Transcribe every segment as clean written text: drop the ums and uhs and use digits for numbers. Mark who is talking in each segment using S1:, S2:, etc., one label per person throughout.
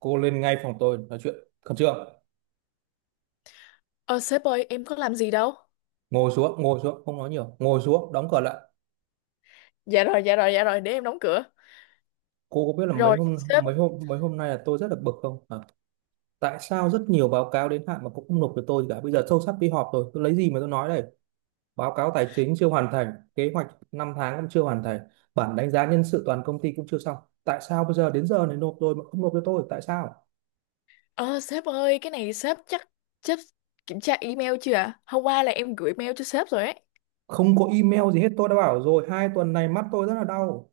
S1: Cô lên ngay phòng tôi nói chuyện, khẩn trương.
S2: Ờ Sếp ơi, em có làm gì đâu.
S1: Ngồi xuống, ngồi xuống, không nói nhiều, ngồi xuống, đóng cửa lại.
S2: Dạ rồi, dạ rồi, dạ rồi, để em đóng cửa.
S1: Cô có biết là mấy
S2: Rồi
S1: hôm
S2: sếp.
S1: mấy hôm mấy hôm nay là tôi rất là bực không? Hả? Tại sao rất nhiều báo cáo đến hạn mà cũng không nộp cho tôi gì cả? Bây giờ sâu sắc đi họp rồi tôi lấy gì mà tôi nói đây? Báo cáo tài chính chưa hoàn thành kế hoạch. Năm tháng cũng chưa hoàn thành. Bản đánh giá nhân sự toàn công ty cũng chưa xong. Tại sao bây giờ đến giờ này nộp rồi mà không nộp cho tôi, tại sao?
S2: Ờ Sếp ơi, cái này sếp chắc Sếp kiểm tra email chưa ạ? Hôm qua là em gửi mail cho sếp rồi ấy.
S1: Không có email gì hết, tôi đã bảo rồi, hai tuần này mắt tôi rất là đau.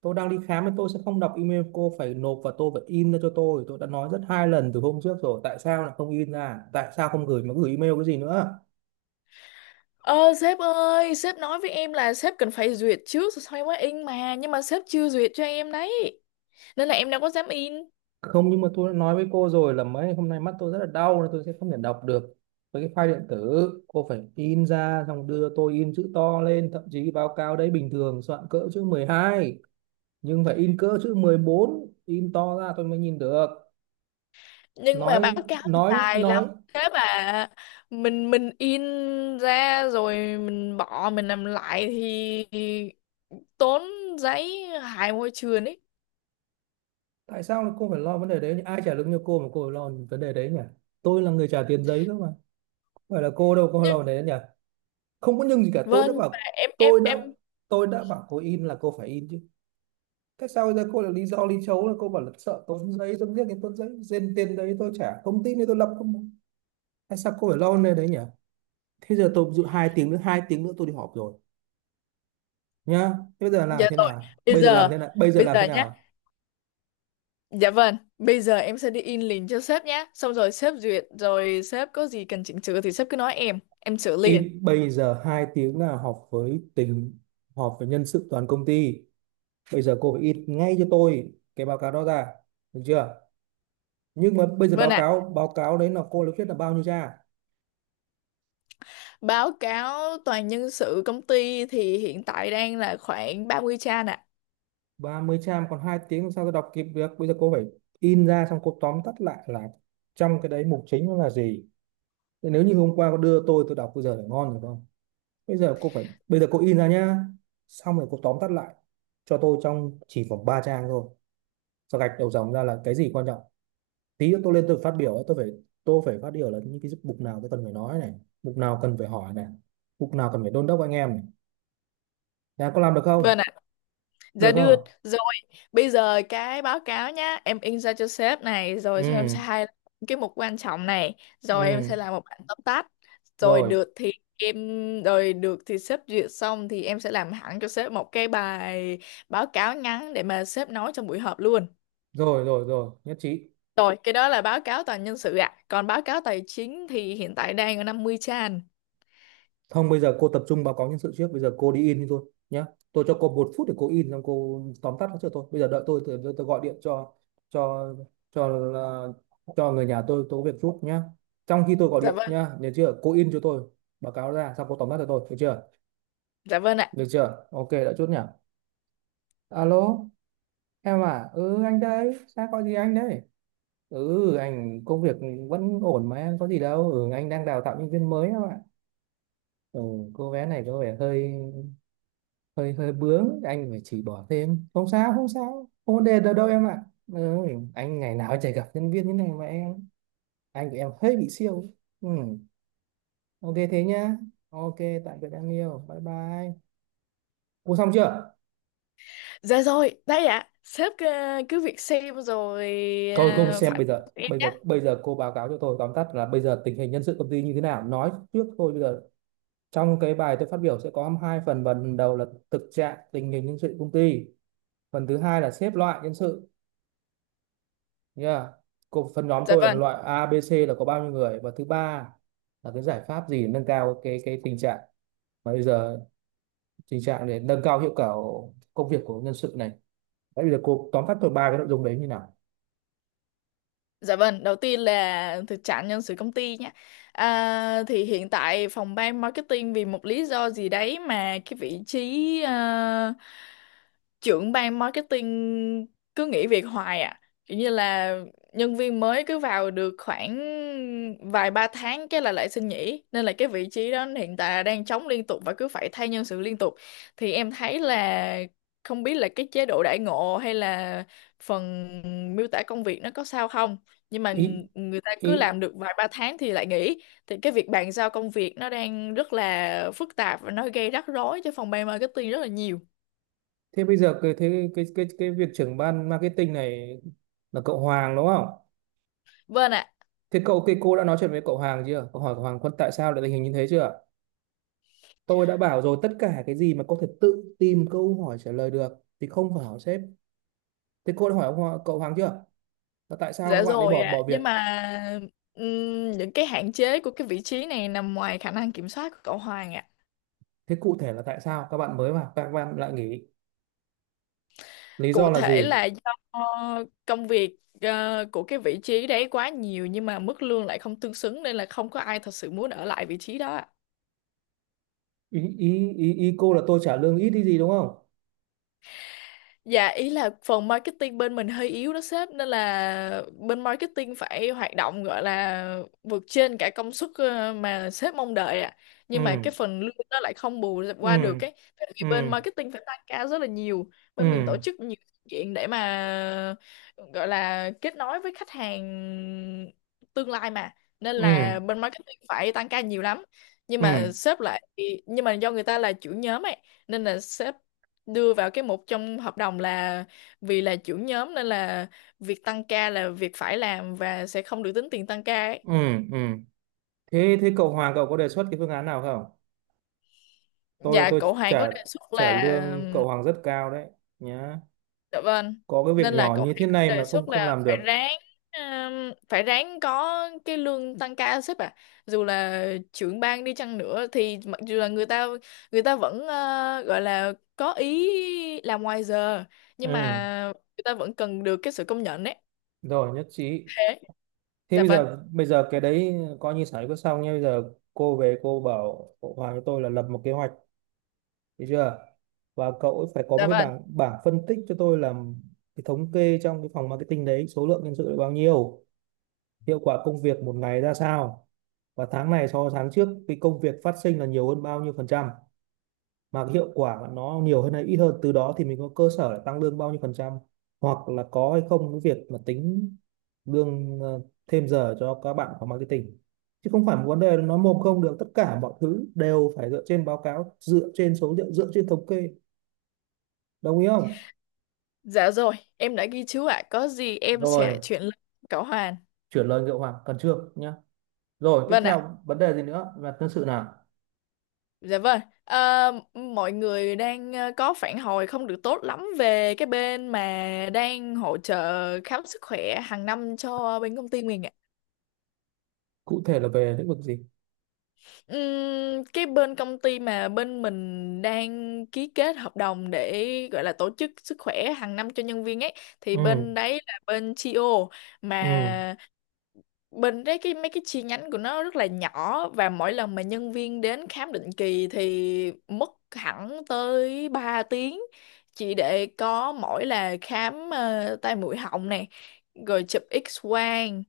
S1: Tôi đang đi khám mà tôi sẽ không đọc email, cô phải nộp và tôi phải in ra cho tôi. Tôi đã nói rất hai lần từ hôm trước rồi, tại sao lại không in ra, tại sao không gửi mà gửi email cái gì nữa?
S2: Ờ Sếp ơi, sếp nói với em là sếp cần phải duyệt trước rồi sau mới in mà. Nhưng mà sếp chưa duyệt cho em đấy. Nên là em đâu có dám in.
S1: Không, nhưng mà tôi đã nói với cô rồi là mấy hôm nay mắt tôi rất là đau nên tôi sẽ không thể đọc được với cái file điện tử. Cô phải in ra xong đưa tôi, in chữ to lên, thậm chí báo cáo đấy bình thường soạn cỡ chữ 12, nhưng phải in cỡ chữ 14, in to ra tôi mới nhìn được.
S2: Nhưng mà
S1: Nói,
S2: báo cáo thì
S1: nói,
S2: tài lắm.
S1: nói.
S2: Sếp à! Mình in ra rồi mình bỏ mình làm lại thì tốn giấy, hại môi trường ấy.
S1: Tại sao lại cô phải lo vấn đề đấy nhỉ? Ai trả lương cho cô mà cô phải lo vấn đề đấy nhỉ? Tôi là người trả tiền giấy cơ mà, không phải là cô đâu, cô lo
S2: Nhưng
S1: vấn đề đấy nhỉ. Không có nhưng gì cả, tôi
S2: vâng,
S1: đã
S2: nhưng mà
S1: bảo.
S2: em em
S1: tôi đã
S2: em
S1: tôi đã bảo cô in là cô phải in chứ. Tại sao bây giờ cô lại lý do lý chấu là cô bảo là sợ tốn giấy, tốn riêng cái tốn giấy, trên tiền đấy tôi trả, công ty này tôi lập không? Tại sao cô phải lo vấn đề đấy nhỉ? Thế giờ tôi dự hai tiếng nữa, hai tiếng nữa tôi đi họp rồi nhá. Thế bây giờ
S2: Dạ
S1: làm thế
S2: rồi.
S1: nào,
S2: Bây
S1: bây giờ
S2: giờ
S1: làm thế nào, bây giờ
S2: bây
S1: làm thế
S2: giờ nhá.
S1: nào?
S2: Dạ vâng, bây giờ em sẽ đi in liền cho sếp nhá. Xong rồi sếp duyệt, rồi sếp có gì cần chỉnh sửa thì sếp cứ nói em sửa liền.
S1: In bây giờ, hai tiếng là họp với tỉnh, họp với nhân sự toàn công ty. Bây giờ cô phải in ngay cho tôi cái báo cáo đó ra. Được chưa? Nhưng mà bây giờ
S2: Vâng
S1: báo
S2: ạ.
S1: cáo báo cáo đấy là cô lấy viết là bao nhiêu trang?
S2: Báo cáo toàn nhân sự công ty thì hiện tại đang là khoảng 30 trang ạ.
S1: 30 trang còn hai tiếng làm sao tôi đọc kịp được? Bây giờ cô phải in ra, xong cô tóm tắt lại là trong cái đấy mục chính nó là gì. Thế nếu như hôm qua cô đưa tôi đọc bây giờ là ngon rồi không? Bây giờ cô phải, bây giờ cô in ra nhá. Xong rồi cô tóm tắt lại cho tôi trong chỉ khoảng 3 trang thôi, sau gạch đầu dòng ra là cái gì quan trọng. Tí nữa tôi lên tôi phát biểu ấy, tôi phải phát biểu là những cái mục nào tôi cần phải nói này, mục nào cần phải hỏi này, mục nào cần phải đôn đốc anh em này. Nhà có làm được không?
S2: Vâng ạ.
S1: Được
S2: Dạ được.
S1: không?
S2: Bây giờ cái báo cáo nhá, em in ra cho sếp này, rồi cho em
S1: Ừ.
S2: sai cái mục quan trọng này, rồi em
S1: Ừ.
S2: sẽ làm một bản tóm tắt, rồi
S1: Rồi,
S2: được thì em, rồi được thì sếp duyệt xong thì em sẽ làm hẳn cho sếp một cái bài báo cáo ngắn để mà sếp nói trong buổi họp luôn.
S1: rồi, rồi, rồi, nhất trí.
S2: Rồi, cái đó là báo cáo toàn nhân sự ạ. Còn báo cáo tài chính thì hiện tại đang ở 50 trang.
S1: Không, bây giờ cô tập trung báo cáo nhân sự trước, bây giờ cô đi in đi thôi nhá. Tôi cho cô một phút để cô in xong cô tóm tắt nó cho tôi. Bây giờ đợi tôi, tôi gọi điện cho cho cho người nhà tôi có việc giúp nhá. Trong khi tôi gọi
S2: Dạ
S1: điện
S2: vâng,
S1: nhá, nhớ chưa, cô in cho tôi báo cáo ra xong cô tóm tắt cho tôi, được chưa?
S2: dạ vâng ạ.
S1: Được chưa? Ok, đã chốt nhỉ? Alo, em à? Ừ, anh đây, sao có gì anh đây? Ừ, anh công việc vẫn ổn mà em, có gì đâu. Ừ, anh đang đào tạo nhân viên mới em ạ. Ừ, cô bé này có vẻ hơi hơi hơi bướng, anh phải chỉ bỏ thêm. Không sao, không sao. Không vấn đề đâu đâu em ạ. Ừ, anh ngày nào chả gặp nhân viên như này mà em. Anh của em hơi bị siêu. Ừ, ok thế nhá. Ok, tạm biệt em yêu. Bye bye. Cô xong chưa?
S2: Dạ rồi, đây ạ. Sếp cứ việc xem rồi
S1: Tôi không xem
S2: phản
S1: bây
S2: hồi
S1: giờ,
S2: cho em
S1: bây
S2: nhé.
S1: giờ bây giờ cô báo cáo cho tôi tóm tắt là bây giờ tình hình nhân sự công ty như thế nào, nói trước thôi bây giờ trong cái bài tôi phát biểu sẽ có hai phần, phần đầu là thực trạng tình hình nhân sự công ty, phần thứ hai là xếp loại nhân sự nha. Cô phần nhóm
S2: Dạ
S1: tôi là
S2: vâng.
S1: loại A, B, C là có bao nhiêu người, và thứ ba là cái giải pháp gì nâng cao cái tình trạng, mà bây giờ tình trạng để nâng cao hiệu quả công việc của nhân sự này. Đấy, bây giờ cô tóm tắt tôi ba cái nội dung đấy như nào?
S2: Dạ vâng, đầu tiên là thực trạng nhân sự công ty nhé. À, thì hiện tại phòng ban marketing vì một lý do gì đấy mà cái vị trí trưởng ban marketing cứ nghỉ việc hoài à. Kiểu như là nhân viên mới cứ vào được khoảng vài ba tháng cái là lại xin nghỉ. Nên là cái vị trí đó hiện tại là đang trống liên tục và cứ phải thay nhân sự liên tục. Thì em thấy là không biết là cái chế độ đãi ngộ hay là phần miêu tả công việc nó có sao không, nhưng mà
S1: ý
S2: người ta
S1: ý
S2: cứ làm được vài ba tháng thì lại nghỉ, thì cái việc bàn giao công việc nó đang rất là phức tạp và nó gây rắc rối cho phòng ban marketing rất là nhiều.
S1: Thế bây giờ cái thế cái việc trưởng ban marketing này là cậu Hoàng đúng không?
S2: Vâng ạ.
S1: Thế cậu cái cô đã nói chuyện với cậu Hoàng chưa? Cậu hỏi cậu Hoàng Quân tại sao lại tình hình như thế chưa? Tôi đã bảo rồi, tất cả cái gì mà có thể tự tìm câu hỏi trả lời được thì không phải hỏi sếp. Thế cô đã hỏi cậu Hoàng chưa? Là tại sao các
S2: Dạ
S1: bạn ấy
S2: rồi
S1: bỏ
S2: ạ,
S1: bỏ việc?
S2: nhưng mà những cái hạn chế của cái vị trí này nằm ngoài khả năng kiểm soát của cậu Hoàng ạ.
S1: Thế cụ thể là tại sao các bạn mới vào các bạn lại nghỉ? Lý
S2: Cụ
S1: do là
S2: thể
S1: gì?
S2: là do công việc của cái vị trí đấy quá nhiều nhưng mà mức lương lại không tương xứng nên là không có ai thật sự muốn ở lại vị trí đó ạ.
S1: Ý ý ý, cô là tôi trả lương ít đi gì đúng không?
S2: Dạ ý là phần marketing bên mình hơi yếu đó sếp, nên là bên marketing phải hoạt động, gọi là vượt trên cả công suất mà sếp mong đợi ạ. Nhưng mà
S1: Ừ,
S2: cái phần lương nó lại không bù qua được
S1: ừ,
S2: cái, tại vì
S1: ừ,
S2: bên marketing phải tăng ca rất là nhiều.
S1: ừ,
S2: Bên mình tổ chức nhiều sự kiện để mà gọi là kết nối với khách hàng tương lai mà, nên là
S1: ừ,
S2: bên marketing phải tăng ca nhiều lắm. Nhưng
S1: ừ, ừ,
S2: mà
S1: ừ,
S2: sếp lại nhưng mà do người ta là chủ nhóm ấy nên là sếp đưa vào cái mục trong hợp đồng là vì là trưởng nhóm nên là việc tăng ca là việc phải làm và sẽ không được tính tiền tăng ca ấy.
S1: ừ, ừ, ừ. Thế thế cậu Hoàng cậu có đề xuất cái phương án nào không? Tôi là
S2: Dạ
S1: tôi
S2: cậu Hoàng có
S1: trả
S2: đề xuất
S1: trả
S2: là.
S1: lương cậu Hoàng rất cao đấy nhá.
S2: Dạ vâng.
S1: Có cái
S2: Nên
S1: việc
S2: là
S1: nhỏ
S2: cậu
S1: như
S2: Hoàng
S1: thế
S2: có
S1: này
S2: đề
S1: mà không
S2: xuất
S1: không
S2: là
S1: làm
S2: phải
S1: được.
S2: ráng ừm, phải ráng có cái lương tăng ca sếp ạ, dù là trưởng ban đi chăng nữa thì mặc dù là người ta vẫn gọi là có ý làm ngoài giờ, nhưng
S1: Ừ,
S2: mà người ta vẫn cần được cái sự công nhận ấy.
S1: rồi nhất trí.
S2: Thế.
S1: Thế
S2: Dạ
S1: bây
S2: vâng,
S1: giờ, cái đấy coi như xảy có xong nhá. Bây giờ cô về cô bảo cậu Hoàng cho tôi là lập một kế hoạch, được chưa? Và cậu ấy phải có
S2: dạ
S1: một cái
S2: vâng.
S1: bảng bảng phân tích cho tôi làm cái thống kê trong cái phòng marketing đấy, số lượng nhân sự là bao nhiêu, hiệu quả công việc một ngày ra sao, và tháng này so với tháng trước cái công việc phát sinh là nhiều hơn bao nhiêu phần trăm, mà cái hiệu quả nó nhiều hơn hay ít hơn, từ đó thì mình có cơ sở để tăng lương bao nhiêu phần trăm, hoặc là có hay không cái việc mà tính lương thêm giờ cho các bạn phòng marketing. Chứ không phải một vấn đề nó mồm không được, tất cả mọi thứ đều phải dựa trên báo cáo, dựa trên số liệu, dựa trên thống kê. Đồng ý không?
S2: Dạ rồi, em đã ghi chú ạ. Có gì em sẽ lại
S1: Rồi,
S2: chuyển lên cậu Hoàn.
S1: chuyển lời Ngựa Hoàng cần trước nhá. Rồi tiếp
S2: Vâng ạ.
S1: theo vấn đề gì nữa là nhân sự nào?
S2: Dạ vâng. Ờ, Mọi người đang có phản hồi không được tốt lắm về cái bên mà đang hỗ trợ khám sức khỏe hàng năm cho bên công ty mình ạ.
S1: Cụ thể là về lĩnh vực gì?
S2: Cái bên công ty mà bên mình đang ký kết hợp đồng để gọi là tổ chức sức khỏe hàng năm cho nhân viên ấy thì
S1: Ừ,
S2: bên đấy là bên TO
S1: ừ,
S2: mà. Bình đấy, mấy cái chi nhánh của nó rất là nhỏ và mỗi lần mà nhân viên đến khám định kỳ thì mất hẳn tới 3 tiếng, chỉ để có mỗi là khám tai mũi họng này, rồi chụp X quang,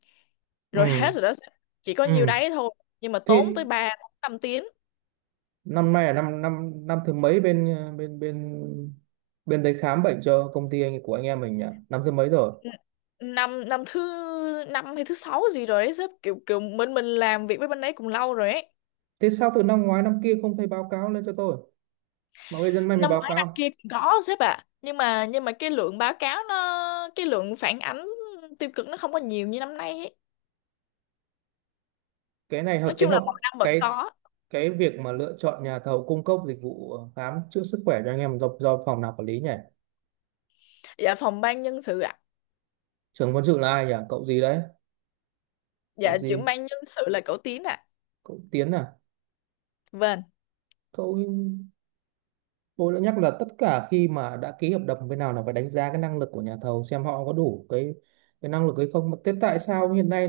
S2: rồi hết
S1: ừ,
S2: rồi đó. Chỉ có
S1: ừ
S2: nhiêu đấy thôi, nhưng mà tốn tới
S1: thì
S2: 3 5 tiếng.
S1: năm nay là năm năm năm thứ mấy bên ờ, bên bên bên đấy khám bệnh cho công ty anh của anh em mình nhỉ, năm thứ mấy rồi?
S2: N- năm năm thứ năm hay thứ sáu gì rồi đấy sếp, kiểu kiểu bên mình làm việc với bên đấy cũng lâu rồi ấy.
S1: Thế sao từ năm ngoái năm kia không thấy báo cáo lên cho tôi mà bây giờ nay mới
S2: Năm
S1: báo
S2: ngoái năm
S1: cáo?
S2: kia cũng có sếp ạ, nhưng mà cái lượng phản ánh tiêu cực nó không có nhiều như năm nay ấy.
S1: Cái này
S2: Nói
S1: hợp cái
S2: chung là
S1: hợp
S2: mỗi năm vẫn
S1: cái
S2: có.
S1: cái việc mà lựa chọn nhà thầu cung cấp dịch vụ khám chữa sức khỏe cho anh em do phòng nào quản lý nhỉ?
S2: Dạ phòng ban nhân sự ạ.
S1: Trưởng quân sự là ai nhỉ, cậu gì đấy?
S2: Dạ
S1: Cậu
S2: trưởng
S1: gì?
S2: ban nhân sự là cậu Tiến ạ.
S1: Cậu Tiến à?
S2: Vâng.
S1: cậu Tôi đã nhắc là tất cả khi mà đã ký hợp đồng bên nào là phải đánh giá cái năng lực của nhà thầu, xem họ có đủ cái năng lực hay không. Mà thế tại sao hiện nay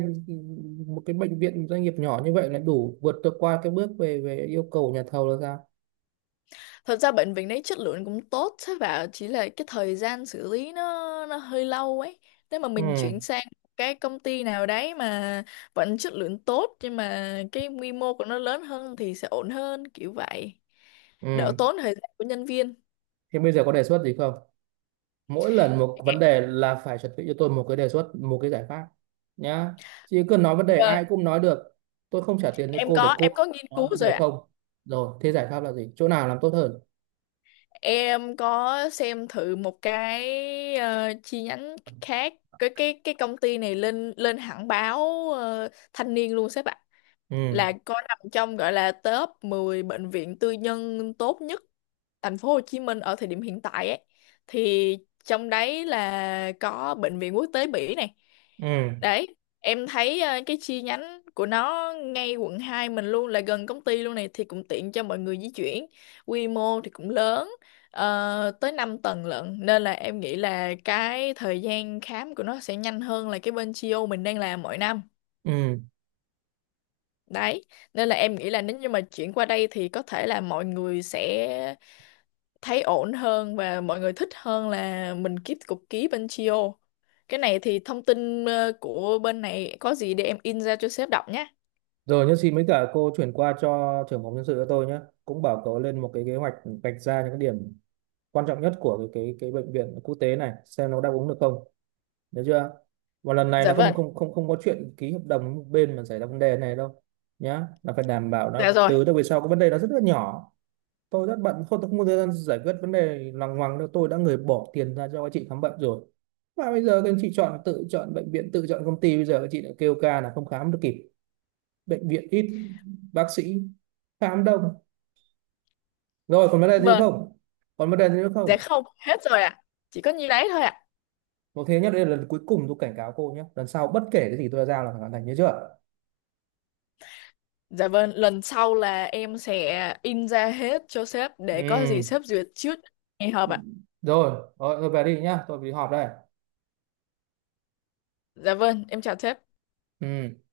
S1: một cái bệnh viện doanh nghiệp nhỏ như vậy lại đủ vượt được qua cái bước về về yêu cầu của nhà thầu là sao?
S2: Thật ra bệnh viện đấy chất lượng cũng tốt sếp ạ, chỉ là cái thời gian xử lý nó hơi lâu ấy. Nếu mà
S1: Ừ,
S2: mình chuyển sang cái công ty nào đấy mà vẫn chất lượng tốt nhưng mà cái quy mô của nó lớn hơn thì sẽ ổn hơn kiểu vậy, đỡ
S1: ừ.
S2: tốn thời gian của nhân viên.
S1: Thế bây giờ có đề xuất gì không? Mỗi lần một vấn đề là phải chuẩn bị cho tôi một cái đề xuất, một cái giải pháp nhá. Chứ cứ nói vấn đề
S2: Vâng,
S1: ai cũng nói được. Tôi không trả tiền cho
S2: em
S1: cô để
S2: có
S1: cô
S2: em có nghiên
S1: nói
S2: cứu
S1: vấn
S2: rồi
S1: đề
S2: ạ.
S1: không. Rồi, thế giải pháp là gì? Chỗ nào làm tốt hơn?
S2: Em có xem thử một cái chi nhánh khác, cái công ty này lên lên hẳn báo thanh niên luôn sếp ạ,
S1: Ừ,
S2: là cô nằm trong gọi là top 10 bệnh viện tư nhân tốt nhất thành phố Hồ Chí Minh ở thời điểm hiện tại ấy. Thì trong đấy là có bệnh viện quốc tế Bỉ này.
S1: ừ,
S2: Đấy, em thấy cái chi nhánh của nó ngay Quận 2 mình luôn, là gần công ty luôn này thì cũng tiện cho mọi người di chuyển. Quy mô thì cũng lớn tới 5 tầng lận, nên là em nghĩ là cái thời gian khám của nó sẽ nhanh hơn là cái bên Chio mình đang làm mỗi năm.
S1: ừ.
S2: Đấy, nên là em nghĩ là nếu như mà chuyển qua đây thì có thể là mọi người sẽ thấy ổn hơn và mọi người thích hơn là mình kiếp cục ký bên Chio. Cái này thì thông tin của bên này có gì để em in ra cho sếp đọc nhé.
S1: Rồi nhất xin mấy cả, cô chuyển qua cho trưởng phòng nhân sự cho tôi nhé. Cũng bảo cậu lên một cái kế hoạch, vạch ra những cái điểm quan trọng nhất của cái bệnh viện quốc tế này xem nó đáp ứng được không. Được chưa? Và lần này
S2: Dạ
S1: là không
S2: vâng,
S1: không không không có chuyện ký hợp đồng với một bên mà xảy ra vấn đề này đâu nhá. Là phải đảm bảo là
S2: dạ rồi,
S1: từ đâu về sau cái vấn đề nó rất là nhỏ. Tôi rất bận, không, tôi không có thời gian giải quyết vấn đề lằng ngoằng đâu. Tôi đã người bỏ tiền ra cho các chị khám bệnh rồi. Và bây giờ các anh chị chọn, tự chọn bệnh viện, tự chọn công ty, bây giờ các chị lại kêu ca là không khám được kịp, bệnh viện ít, bác sĩ khám đông. Rồi còn vấn đề gì nữa
S2: vâng,
S1: không? Còn vấn đề gì nữa
S2: dạ
S1: không?
S2: không, hết rồi ạ. Chỉ có nhiêu đấy thôi ạ.
S1: Một thế nhá, đây là lần cuối cùng tôi cảnh cáo cô nhé, lần sau bất kể cái gì tôi đã giao là phải hoàn thành, nhớ chưa?
S2: Dạ vâng, lần sau là em sẽ in ra hết cho sếp để có gì
S1: Ừ,
S2: sếp duyệt trước ngày họp ạ.
S1: rồi rồi tôi về đi nhá, tôi đi họp đây.
S2: Dạ vâng, em chào sếp.
S1: Ừ.